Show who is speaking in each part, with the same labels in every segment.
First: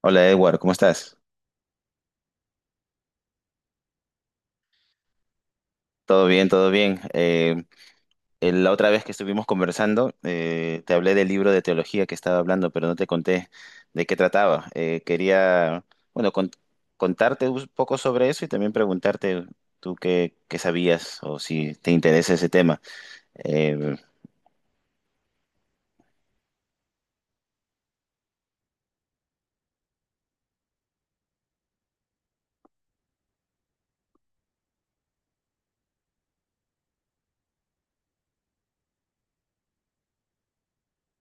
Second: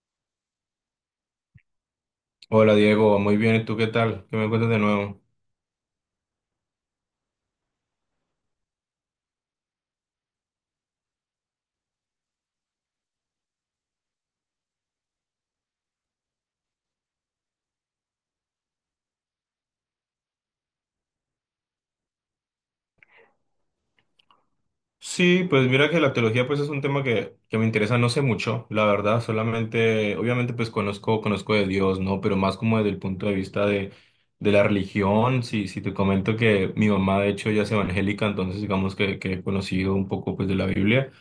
Speaker 1: Hola Edward, ¿cómo estás?
Speaker 2: Hola Diego, muy bien, ¿y tú qué tal? ¿Qué me cuentas de nuevo?
Speaker 1: Todo bien, todo bien. La otra vez que estuvimos conversando, te hablé del libro de teología que estaba hablando, pero no te conté de qué trataba. Quería, bueno, contarte un poco sobre eso y también preguntarte tú qué sabías o si te interesa ese tema. Eh,
Speaker 2: Sí, pues mira que la teología pues es un tema que me interesa no sé mucho, la verdad. Solamente, obviamente, pues conozco, conozco de Dios, ¿no? Pero más como desde el punto de vista de la religión. Si, si te comento que mi mamá de hecho ya es evangélica, entonces digamos que he conocido un poco pues de la Biblia.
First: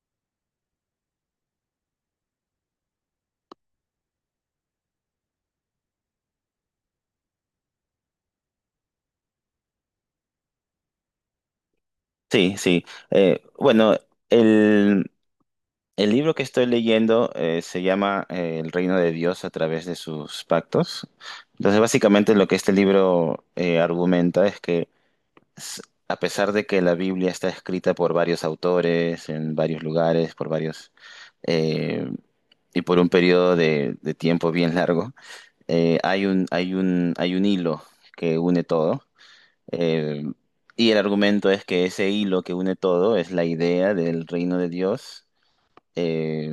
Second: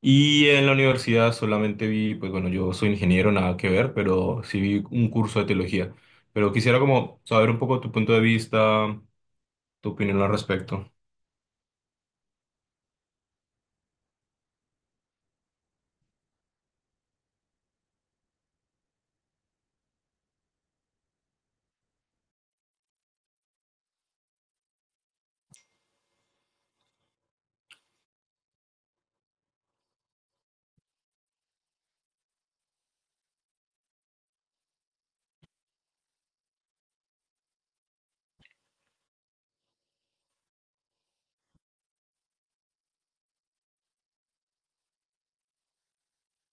Speaker 2: Y en la universidad solamente vi, pues bueno, yo soy ingeniero, nada que ver, pero sí vi un curso de teología. Pero quisiera como saber un poco tu punto de vista, tu opinión al respecto.
Speaker 1: sí, sí. Bueno, el libro que estoy leyendo se llama, El reino de Dios a través de sus pactos. Entonces, básicamente lo que este libro argumenta es que s- a pesar de que la Biblia está escrita por varios autores, en varios lugares, por varios, eh, y por un periodo de tiempo bien largo, hay un hilo que une todo. eh, y el argumento es que ese hilo que une todo es la idea del reino de Dios, eh,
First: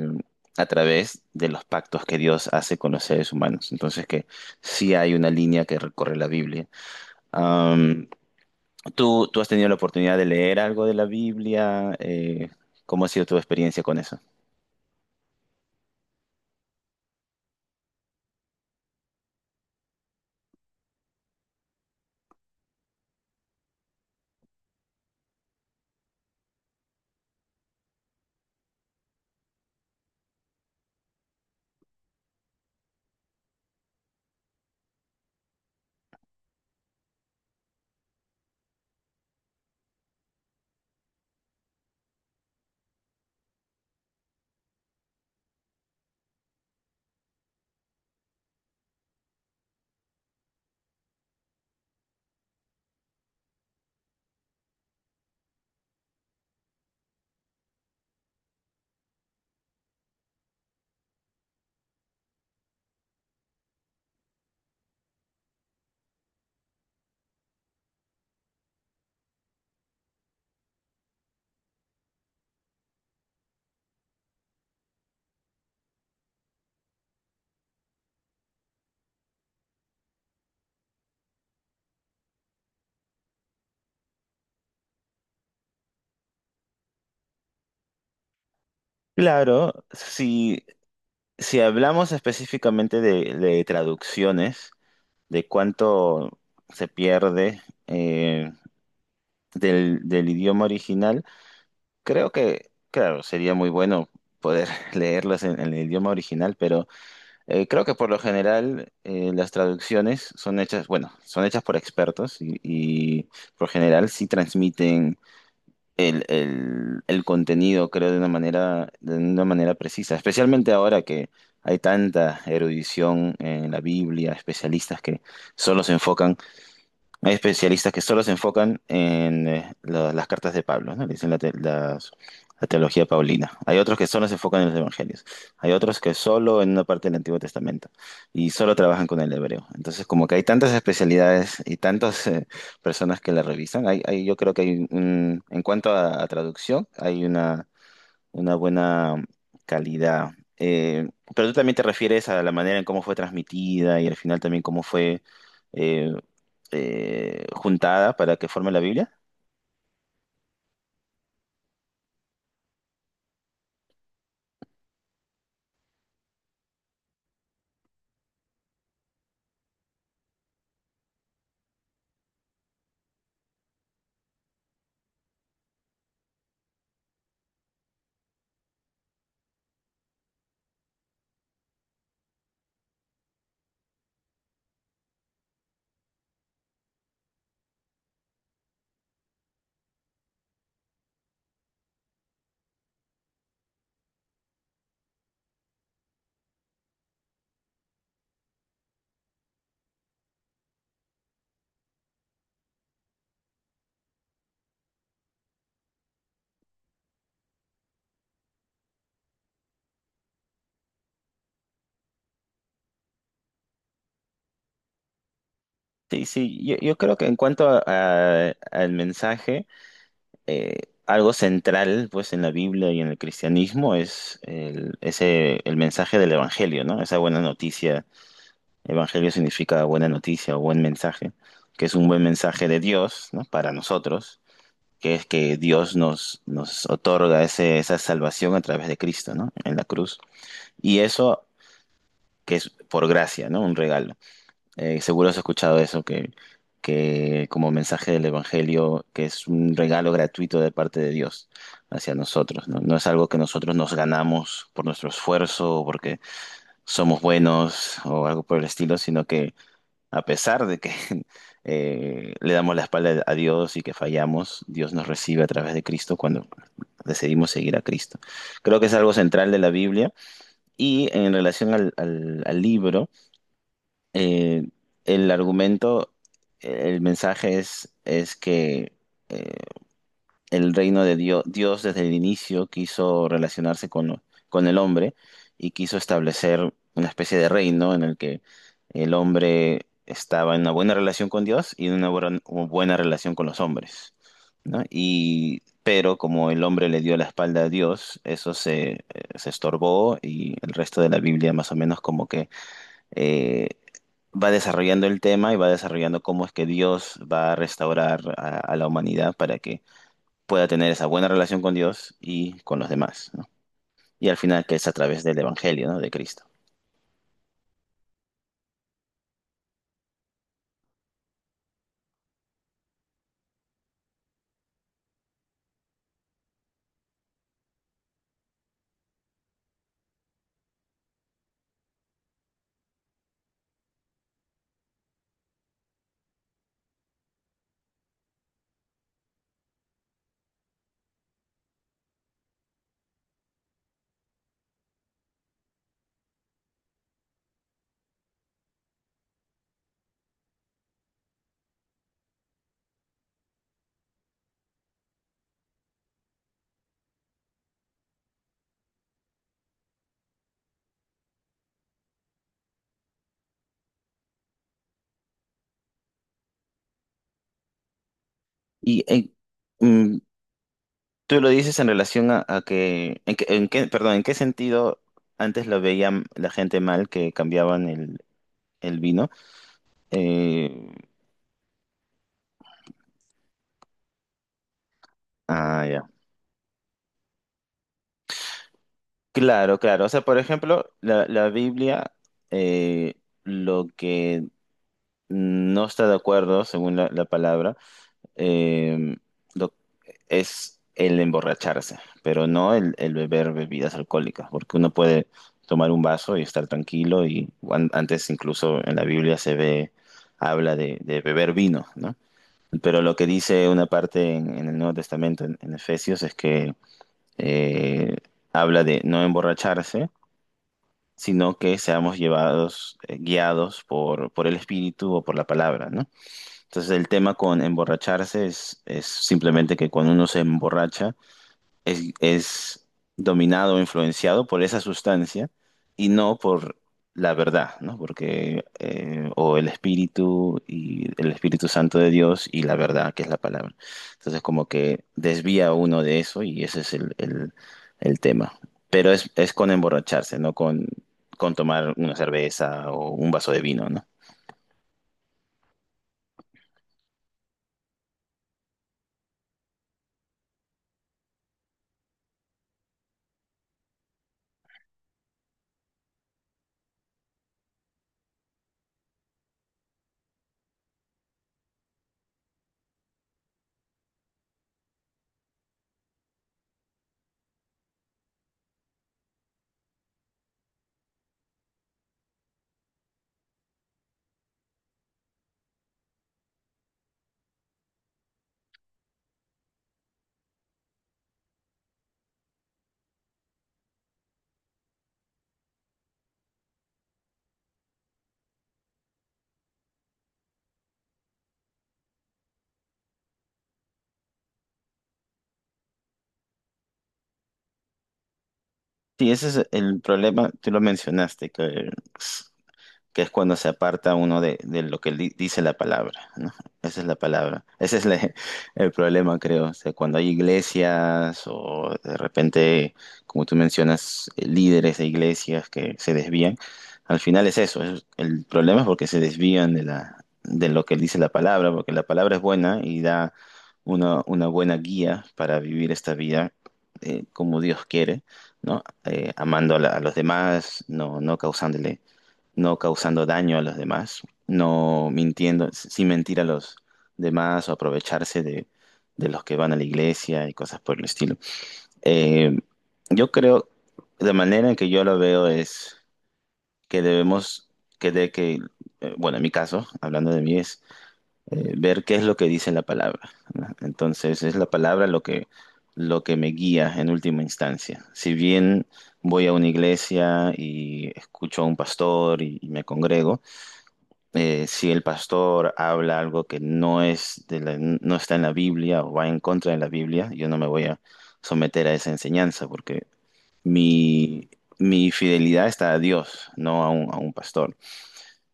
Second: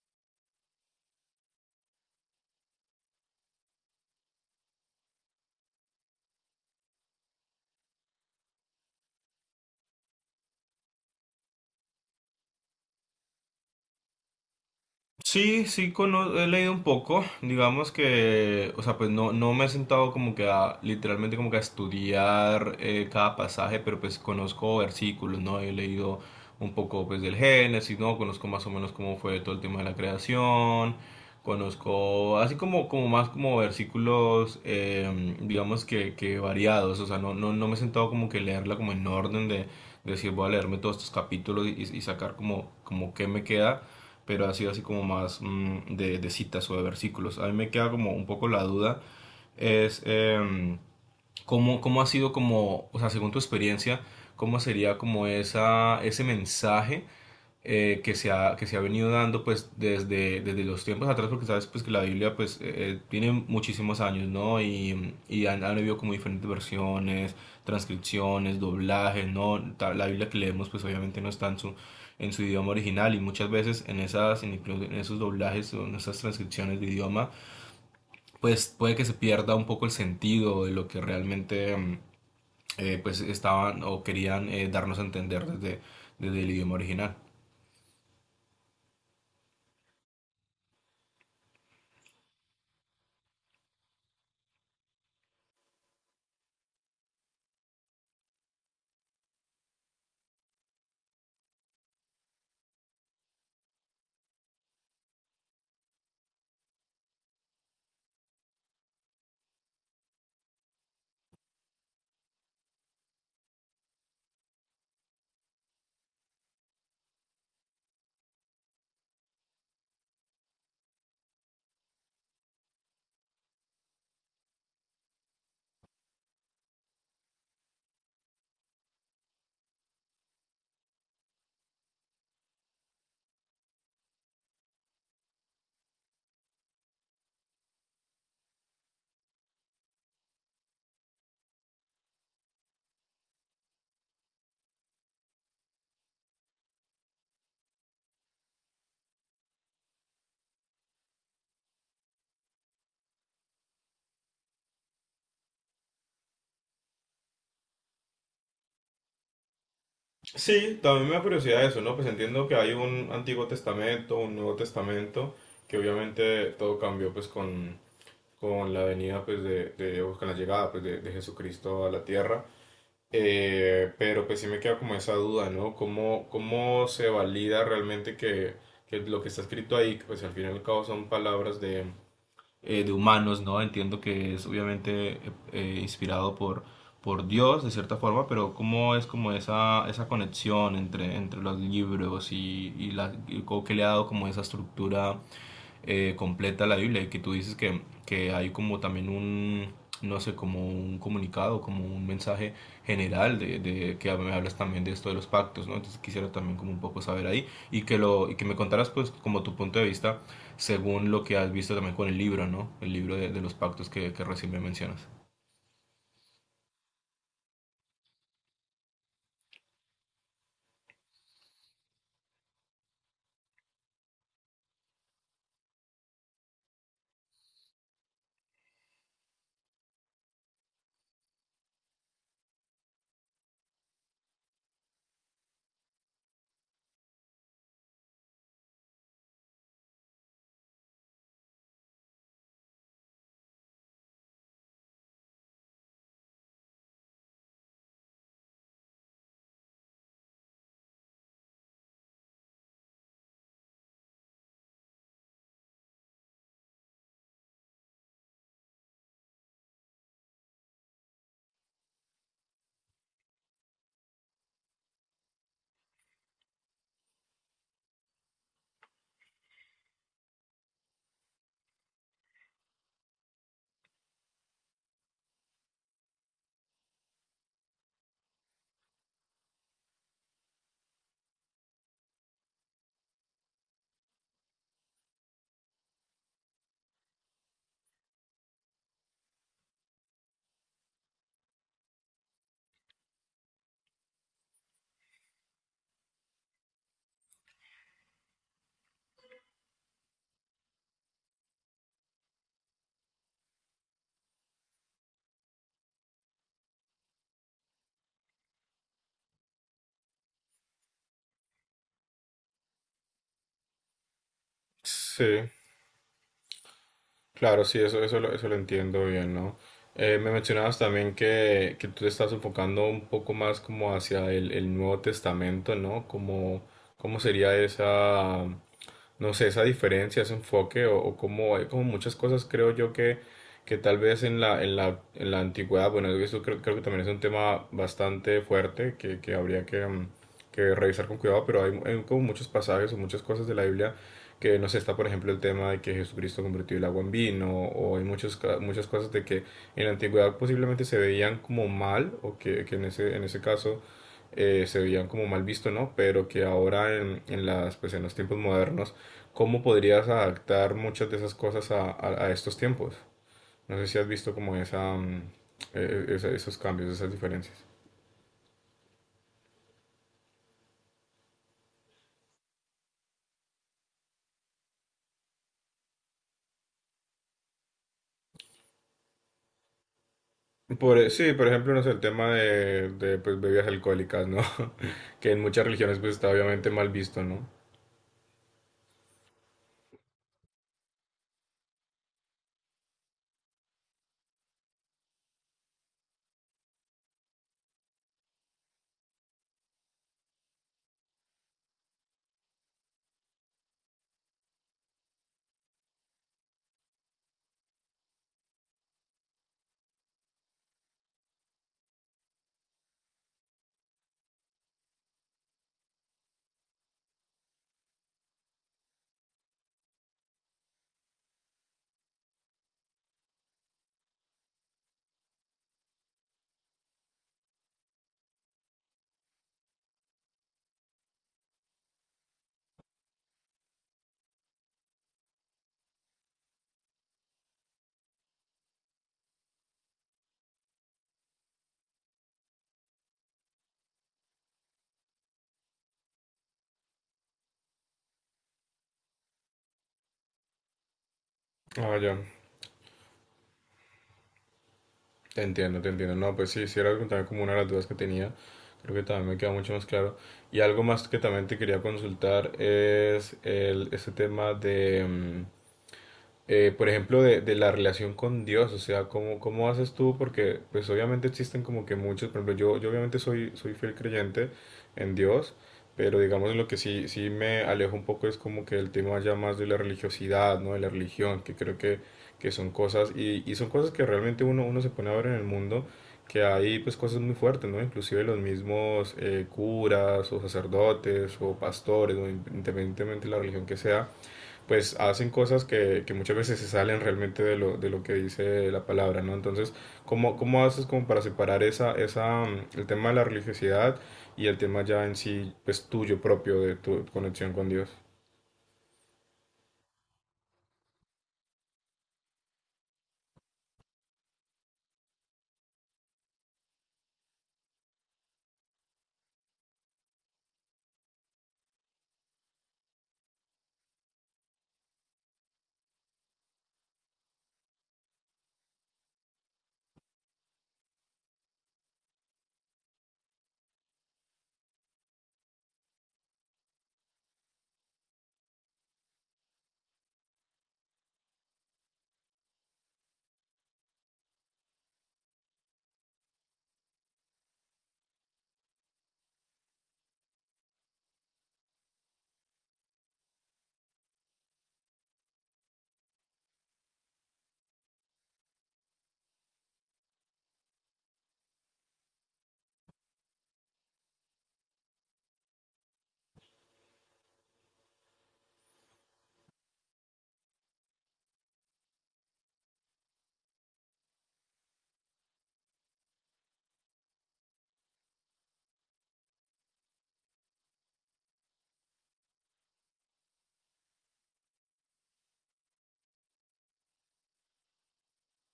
Speaker 1: a través de los pactos que Dios hace con los seres humanos. Entonces que sí hay una línea que recorre la Biblia. Am, ¿tú has tenido la oportunidad de leer algo de la Biblia? ¿Cómo ha sido tu experiencia con eso?
Speaker 2: Sí, sí, he leído un poco. Digamos que, o sea, pues no, no me he sentado como que a, literalmente como que a estudiar cada pasaje, pero pues conozco versículos, ¿no? He leído un poco pues del Génesis, ¿no? Conozco más o menos cómo fue todo el tema de la creación, conozco así como, como más como versículos, digamos que variados. O sea, no, no, no me he sentado como que leerla como en orden de decir voy a leerme todos estos capítulos y sacar como, como qué me queda, pero ha sido así como más mm, de citas o de versículos. A mí me queda como un poco la duda, es ¿cómo, cómo ha sido como, o sea, según tu experiencia, cómo sería como esa, ese mensaje que se ha venido dando pues desde, desde los tiempos atrás? Porque sabes pues que la Biblia pues tiene muchísimos años, ¿no? Y han, han habido como diferentes versiones, transcripciones, doblajes, ¿no? La Biblia que leemos pues obviamente no está en su idioma original, y muchas veces en esas, en incluso en esos doblajes o en esas transcripciones de idioma pues puede que se pierda un poco el sentido de lo que realmente mm, pues estaban o querían darnos a entender desde, desde el idioma original.
Speaker 1: Claro, si, si hablamos específicamente de traducciones, de cuánto se pierde, eh, del, del idioma original, creo que, claro, sería muy bueno poder leerlos en el idioma original, pero... Creo que por lo general las traducciones son hechas, bueno, son hechas por expertos y por general sí transmiten el contenido, creo, de una manera precisa. Especialmente ahora que hay tanta erudición en la Biblia, especialistas que solo se enfocan, hay especialistas que solo se enfocan en las cartas de Pablo, ¿no? Le dicen la, la teología paulina. Hay otros que solo se enfocan en los evangelios. Hay otros que solo en una parte del Antiguo Testamento y solo trabajan con el hebreo. Entonces, como que hay tantas especialidades y tantas, personas que la revisan, yo creo que en cuanto a traducción, hay una buena calidad. Eh, pero tú también te refieres a la manera en cómo fue transmitida y al final también cómo fue eh, juntada para que forme la Biblia.
Speaker 2: Sí, también me da curiosidad eso, ¿no? Pues entiendo que hay un Antiguo Testamento, un Nuevo Testamento, que obviamente todo cambió pues con la venida pues de, o con la llegada pues de Jesucristo a la tierra. Pero pues sí me queda como esa duda, ¿no? ¿Cómo, cómo se valida realmente que lo que está escrito ahí, pues al fin y al cabo son palabras de humanos, ¿no? Entiendo que es obviamente inspirado por Dios, de cierta forma, pero ¿cómo es como esa conexión entre, entre los libros y, la, y cómo que le ha dado como esa estructura completa la Biblia, y que tú dices que hay como también un, no sé, como un comunicado, como un mensaje general de que me hablas también de esto de los pactos, ¿no? Entonces quisiera también como un poco saber ahí y que lo y que me contaras pues como tu punto de vista según lo que has visto también con el libro, ¿no? El libro de los pactos que recién me mencionas.
Speaker 1: Sí, sí, yo creo que en cuanto al mensaje, eh, algo central pues en la Biblia y en el cristianismo es el, ese, el mensaje del Evangelio, ¿no? Esa buena noticia. Evangelio significa buena noticia o buen mensaje, que es un buen mensaje de Dios, ¿no? Para nosotros, que es que Dios nos otorga ese, esa salvación a través de Cristo, ¿no? En la cruz. Y eso que es por gracia, ¿no? Un regalo. Seguro has escuchado eso, que como mensaje del Evangelio, que es un regalo gratuito de parte de Dios hacia nosotros, ¿no? No es algo que nosotros nos ganamos por nuestro esfuerzo o porque somos buenos o algo por el estilo, sino que a pesar de que le damos la espalda a Dios y que fallamos, Dios nos recibe a través de Cristo cuando decidimos seguir a Cristo. Creo que es algo central de la Biblia y en relación al libro, eh, el argumento, el mensaje es que eh, el reino de Dios, Dios desde el inicio quiso relacionarse con, con el hombre y quiso establecer una especie de reino en el que el hombre estaba en una buena relación con Dios y en una buena relación con los hombres, ¿no? Y, pero como el hombre le dio la espalda a Dios, eso se, se estorbó y el resto de la Biblia más o menos como que eh, va desarrollando el tema y va desarrollando cómo es que Dios va a restaurar a la humanidad para que pueda tener esa buena relación con Dios y con los demás, ¿no? Y al final que es a través del
Speaker 2: Sí.
Speaker 1: Evangelio, ¿no? De Cristo.
Speaker 2: Claro, sí, eso, eso lo entiendo bien, ¿no? Me mencionabas también que tú te estás enfocando un poco más como hacia el Nuevo Testamento, ¿no? Como, ¿cómo sería esa, no sé, esa diferencia, ese enfoque? O como hay como muchas cosas, creo yo, que tal vez en la, en la, en la antigüedad, bueno, eso creo, creo que también es un tema bastante fuerte que habría que, mm, que revisar con cuidado, pero hay como muchos pasajes o muchas cosas de la Biblia que no sé, está por ejemplo el tema de que Jesucristo convirtió el agua en vino, o hay muchos, muchas cosas de que en la antigüedad posiblemente se veían como mal, o que en ese caso se veían como mal visto, ¿no? Pero que ahora en las, pues en los tiempos modernos, ¿cómo podrías adaptar muchas de esas cosas a, a estos tiempos? No sé si has visto como esa, mm, esos cambios, esas diferencias.
Speaker 1: Y mm, tú lo dices en relación a que, en en qué, perdón, ¿en qué sentido antes lo veían la gente mal que cambiaban el vino? Eh,
Speaker 2: Por, e, sí, por ejemplo, no sé, el tema de, pues, bebidas alcohólicas, ¿no? Que en muchas
Speaker 1: ah,
Speaker 2: religiones
Speaker 1: ya.
Speaker 2: pues está obviamente mal visto, ¿no?
Speaker 1: Claro, claro. O sea, por ejemplo, la, la Biblia, eh, lo que no está de acuerdo, según la, la palabra, eh, lo- es el emborracharse, pero no el, el beber bebidas alcohólicas, porque uno puede tomar un vaso y estar tranquilo, y antes incluso en la Biblia se ve, habla de beber vino, ¿no? Pero lo que dice una parte en el Nuevo Testamento, en Efesios, es que eh, habla de no emborracharse, sino que seamos llevados, guiados por el Espíritu o por la palabra, ¿no? Entonces el tema con emborracharse es simplemente que cuando uno se emborracha es dominado o influenciado por esa sustancia y no por la verdad, ¿no? Porque o el Espíritu y el Espíritu Santo de Dios y la verdad, que es la palabra. Entonces como que desvía a uno de eso y ese es el, el tema. Pero es con emborracharse, no con, con tomar
Speaker 2: Ah,
Speaker 1: una
Speaker 2: ya,
Speaker 1: cerveza o un vaso de vino, ¿no?
Speaker 2: te entiendo, te entiendo. No, pues sí, sí era también como una de las dudas que tenía. Creo que también me queda mucho más claro. Y algo más que también te quería consultar es el, ese tema de, mm, por ejemplo, de la relación con Dios, o sea, ¿cómo, cómo haces tú? Porque pues obviamente existen como que muchos, por ejemplo, yo obviamente soy, soy fiel creyente en Dios, pero digamos lo que sí, sí me alejo un poco es como que el tema ya más de la religiosidad, ¿no? De la religión, que creo que son cosas, y son cosas que realmente uno, uno se pone a ver en el mundo, que hay pues cosas muy fuertes, ¿no? Inclusive los mismos curas o sacerdotes o pastores, o independientemente de la religión que sea pues hacen cosas que muchas veces se salen realmente de lo que dice la palabra, ¿no? Entonces, ¿cómo, cómo haces como para separar esa, esa, mm, el tema de la religiosidad y el tema ya en sí, pues tuyo propio, de tu conexión con Dios?
Speaker 1: Sí, ese es el problema, tú lo mencionaste, que s- que es cuando se aparta uno de lo que dice la palabra, ¿no? Esa es la palabra. Ese es el problema, creo. O sea, cuando hay iglesias o de repente, como tú mencionas, líderes de iglesias que se desvían, al final es eso. El problema es porque se desvían de la, de lo que dice la palabra, porque la palabra es buena y da una buena guía para vivir esta vida, como Dios quiere, ¿no? Amando a, a los demás, no causándole no causando daño a los demás, no mintiendo, sin mentir a los demás o aprovecharse de los que van a la iglesia y cosas por el estilo. Eh, yo creo, la manera en que yo lo veo es que debemos, que de que, bueno, en mi caso, hablando de mí, es ver qué es lo que dice la palabra. ¿No? Entonces, es la palabra lo que me guía en última instancia. Si bien voy a una iglesia y escucho a un pastor y me congrego, si el pastor habla algo que no es de no está en la Biblia o va en contra de la Biblia, yo no me voy a someter a esa enseñanza porque mi, mi fidelidad está a Dios, no a un, a un pastor.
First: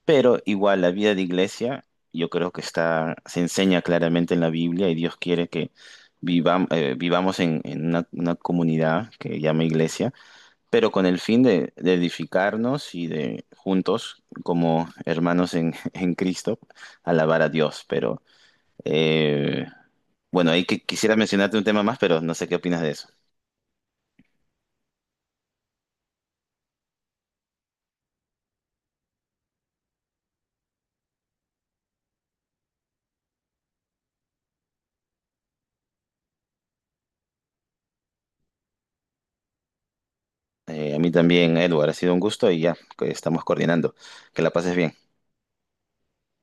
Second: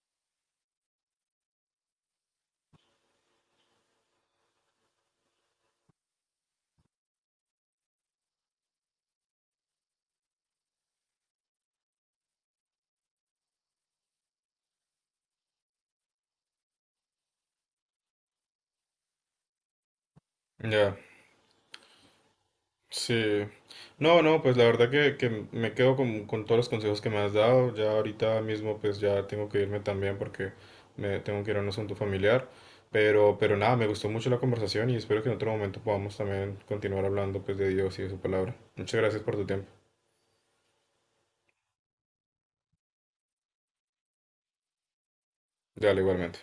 Speaker 1: Pero igual la vida de iglesia yo creo que está, se enseña claramente en la Biblia y Dios quiere que vivamos en una comunidad que llama iglesia pero con el fin de edificarnos y de juntos, como hermanos en, en Cristo, alabar a Dios. Pero eh, bueno, ahí que,
Speaker 2: Ya.
Speaker 1: quisiera mencionarte un tema más, pero no sé qué opinas de eso.
Speaker 2: Sí. No, no, pues la verdad que me quedo con todos los consejos que me has dado. Ya ahorita mismo pues ya tengo que irme también porque me tengo que ir a un asunto familiar. Pero nada, me gustó mucho la conversación y espero que en otro momento podamos también continuar hablando pues de Dios y de su palabra. Muchas gracias por tu tiempo.
Speaker 1: A mí también, Edward, ha sido un gusto y ya que estamos coordinando. Que la pases bien.
Speaker 2: Dale, igualmente.